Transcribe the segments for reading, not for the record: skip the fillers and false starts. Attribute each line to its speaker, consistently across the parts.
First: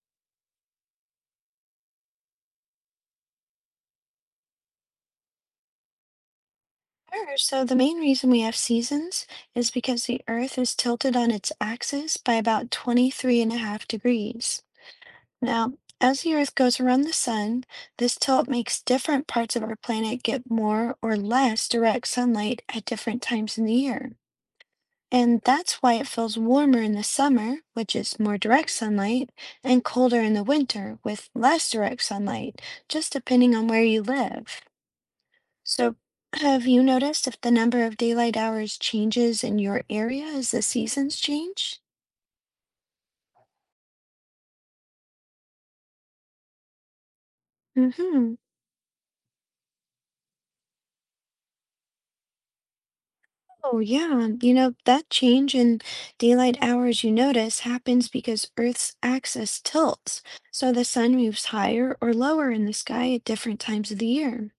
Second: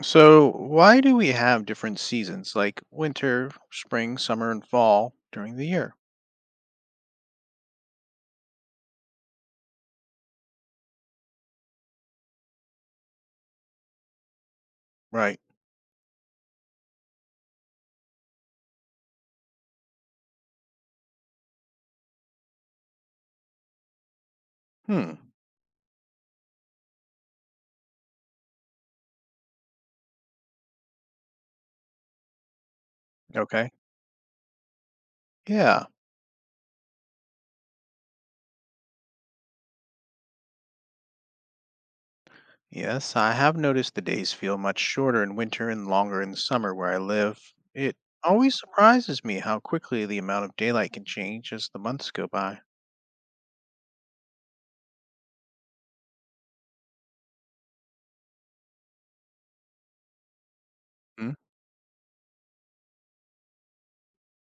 Speaker 1: So, why do we have different seasons like winter, spring, summer, and fall during the year?
Speaker 2: Sure. So the main reason we have seasons is because the Earth is tilted on its axis by about 23.5 degrees.
Speaker 1: Right.
Speaker 2: Now, as the Earth goes around the sun, this tilt makes different parts of our planet get more or less direct sunlight at different times in the year.
Speaker 1: Hmm.
Speaker 2: And that's why it feels warmer in the summer, which is more direct sunlight, and colder in the winter with less direct sunlight, just depending on
Speaker 1: Okay.
Speaker 2: where you live.
Speaker 1: Yeah.
Speaker 2: So, have you noticed if the number of daylight hours changes in your area as the seasons change?
Speaker 1: Yes, I have noticed the days feel much shorter in winter and longer in the summer where I live. It
Speaker 2: Mm-hmm.
Speaker 1: always surprises me how quickly the amount of daylight can change as the months go by.
Speaker 2: Oh, yeah. That change in daylight hours you notice happens because Earth's axis tilts, so the sun
Speaker 1: Hmm.
Speaker 2: moves higher or lower in the sky at different times of the year.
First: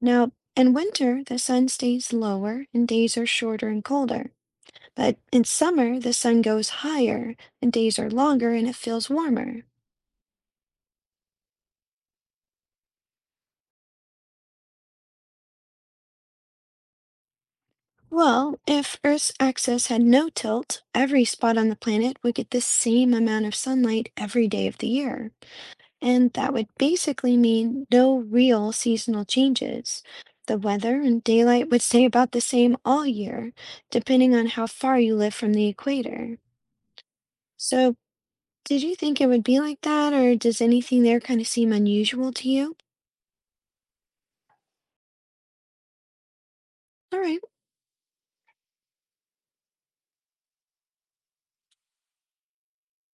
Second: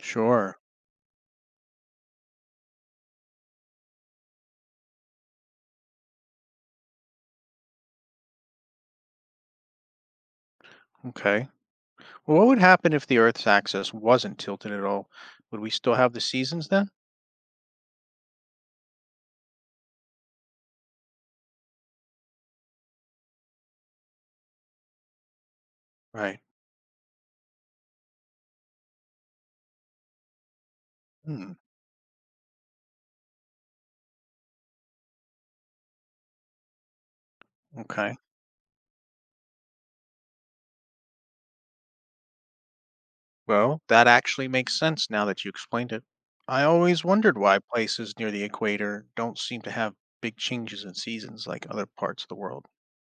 Speaker 2: Now,
Speaker 1: Sure.
Speaker 2: in winter, the sun stays lower and days are shorter and colder. But in summer, the sun goes higher and days are longer and it feels warmer.
Speaker 1: Okay. Well, what would happen if the Earth's axis wasn't tilted at all? Would we still have the seasons then?
Speaker 2: Well, if Earth's axis had no tilt, every spot on the planet would get the same amount of sunlight every day of the year. And
Speaker 1: Right.
Speaker 2: that would basically mean no real seasonal changes. The weather and
Speaker 1: Hmm.
Speaker 2: daylight would stay about the same all year, depending on how far you live from the equator. So,
Speaker 1: Okay.
Speaker 2: did you think it would be like that, or does anything there kind of seem unusual to you?
Speaker 1: Well, that actually makes sense now that you explained it. I always
Speaker 2: All
Speaker 1: wondered
Speaker 2: right.
Speaker 1: why places near the equator don't seem to have big changes in seasons like other parts of the world.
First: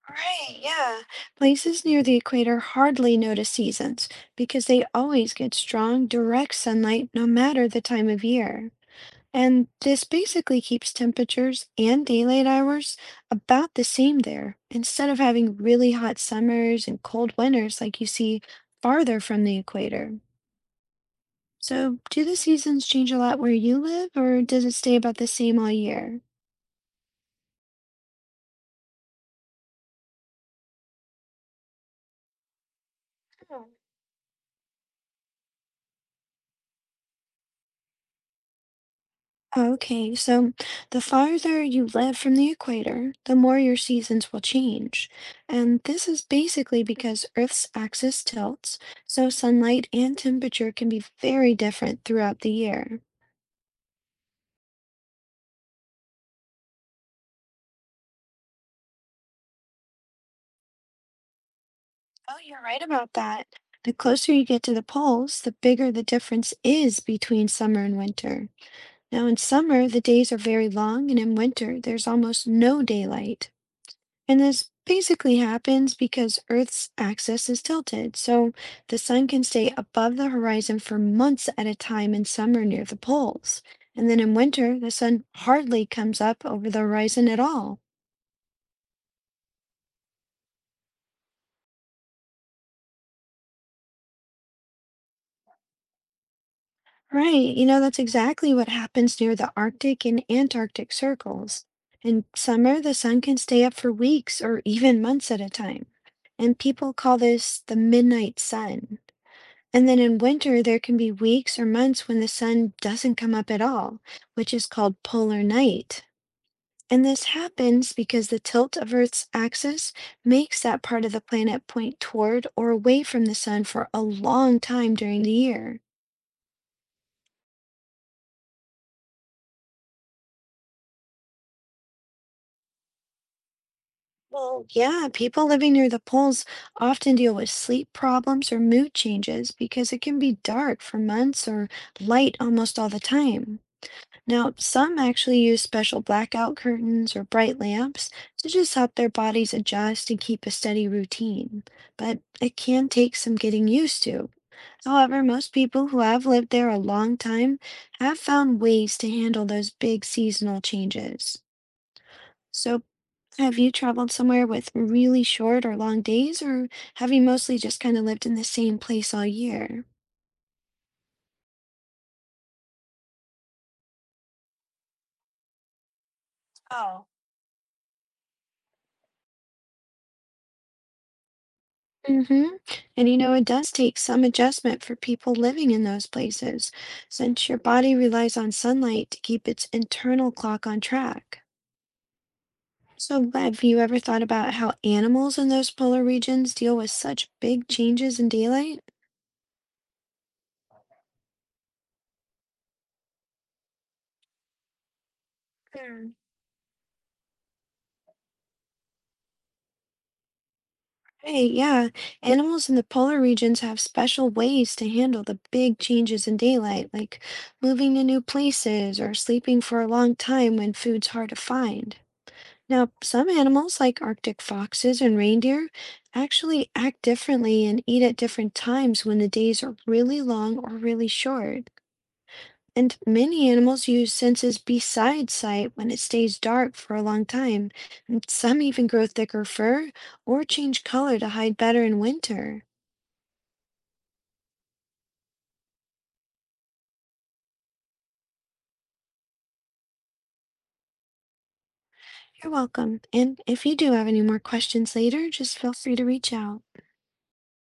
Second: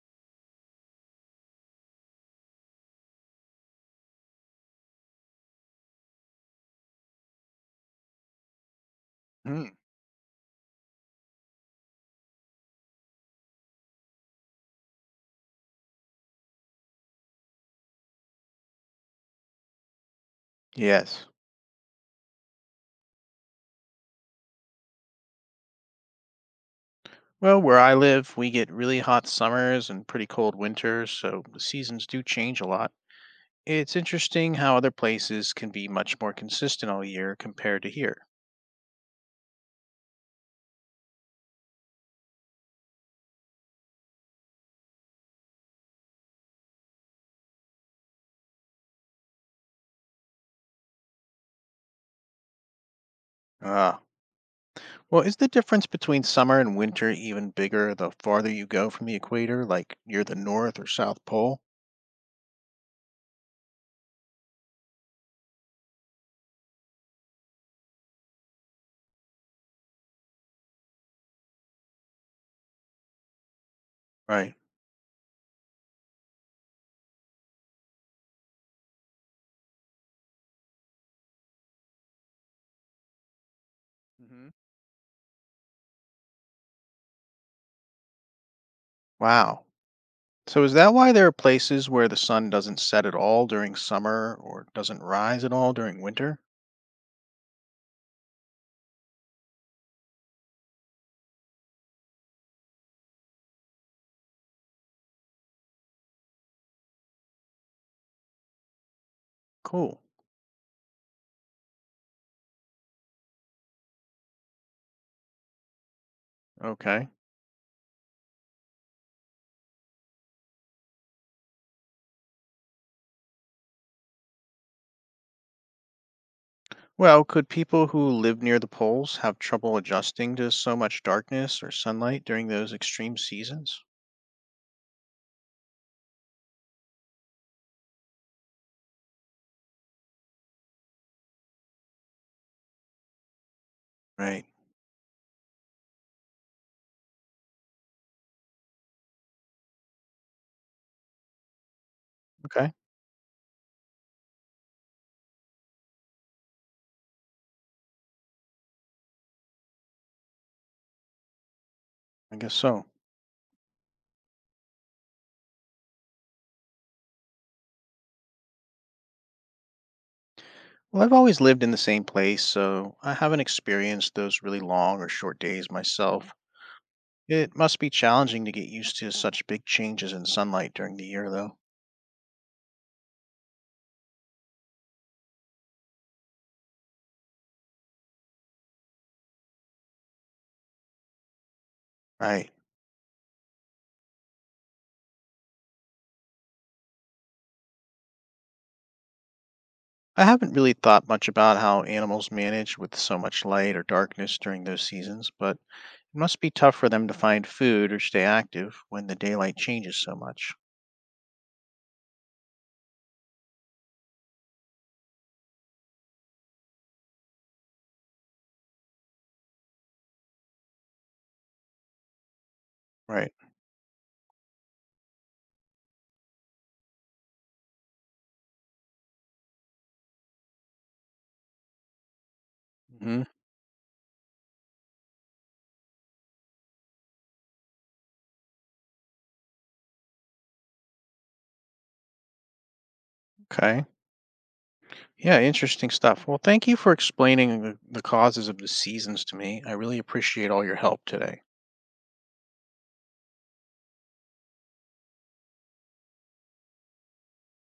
Speaker 2: Right, yeah. Places near the equator hardly notice seasons because they always get strong, direct sunlight no matter the time of year.
Speaker 1: Hmm,
Speaker 2: And this basically keeps temperatures and daylight hours about the same there, instead of having really hot summers and cold winters like you see farther from the equator.
Speaker 1: yes.
Speaker 2: So, do the seasons change a lot where you live, or does it stay about the same all year?
Speaker 1: Well, where I live, we get really hot summers and pretty cold winters, so the seasons do change a lot. It's interesting how other places can be much more consistent all year compared to here.
Speaker 2: Okay, so the farther you live from the equator, the more your seasons will change. And this is basically because Earth's axis tilts, so sunlight and temperature can be very different throughout the year.
Speaker 1: Ah, well, is the difference between summer and winter even bigger the farther you go from the equator, like near the North or South Pole?
Speaker 2: Oh, you're right about that. The closer you get to the poles, the bigger the difference is between summer and winter. Now, in summer, the days are very long, and in winter, there's almost no daylight. And
Speaker 1: Right.
Speaker 2: this basically happens because Earth's axis is tilted, so the sun can stay above the horizon for months at a time in summer near the poles. And then in
Speaker 1: Mhm.
Speaker 2: winter, the sun hardly comes up over the horizon at all.
Speaker 1: Wow. So is that why there are places where the sun doesn't set at all during summer or doesn't rise at all during winter?
Speaker 2: Right, that's exactly what happens near the Arctic and Antarctic circles. In summer, the sun can stay up for weeks or even months at a time. And people call this the midnight sun. And then
Speaker 1: Cool.
Speaker 2: in winter, there can be weeks or months when the sun doesn't come up at all, which is called polar night. And
Speaker 1: Okay.
Speaker 2: this happens because the tilt of Earth's axis makes that part of the planet point toward or away from the sun for a long time during the year.
Speaker 1: Well, could people who live near the poles have trouble adjusting to so much darkness or sunlight during those extreme seasons?
Speaker 2: Well, yeah, people living near the poles often deal with sleep problems or mood changes because it can be dark for months or light almost all the time.
Speaker 1: Right.
Speaker 2: Now, some actually use special blackout curtains or bright lamps to just help their bodies adjust and keep a steady routine, but it
Speaker 1: Okay.
Speaker 2: can take some getting used to. However, most people who have lived there a long time have found ways to handle those big seasonal changes.
Speaker 1: I guess
Speaker 2: So,
Speaker 1: so.
Speaker 2: have you traveled somewhere with really short or long days, or have you mostly just kind of lived in the same place all year?
Speaker 1: Well, I've always lived in the same place, so I haven't experienced those really long or short days myself.
Speaker 2: Oh.
Speaker 1: It must be challenging to get used to such big changes in sunlight during the year, though.
Speaker 2: Hmm. And it does take some adjustment for people living in those places, since your body relies on sunlight to keep its internal clock on track.
Speaker 1: Right.
Speaker 2: So, have you ever thought about how animals in those polar regions deal with such big changes in daylight?
Speaker 1: I haven't really thought much about how animals manage with so much light or darkness during those seasons, but
Speaker 2: Hmm.
Speaker 1: it must be tough for them to find food or stay active when the daylight changes so much.
Speaker 2: Hey, yeah, animals in the polar regions have special ways to handle the big changes in daylight, like moving to new places or sleeping for a long time when food's hard to find. Now, some
Speaker 1: Right.
Speaker 2: animals, like Arctic foxes and reindeer, actually act differently and eat at different times when the days are really long or really short. And
Speaker 1: Hmm.
Speaker 2: many animals use senses besides sight when it stays dark for a long time. And some even grow thicker fur or change color to hide better in winter.
Speaker 1: Okay. Yeah, interesting stuff. Well, thank you for explaining the causes of the seasons to me. I really appreciate all your help today.
Speaker 2: You're welcome. And if you do have any more questions later, just feel free to reach out.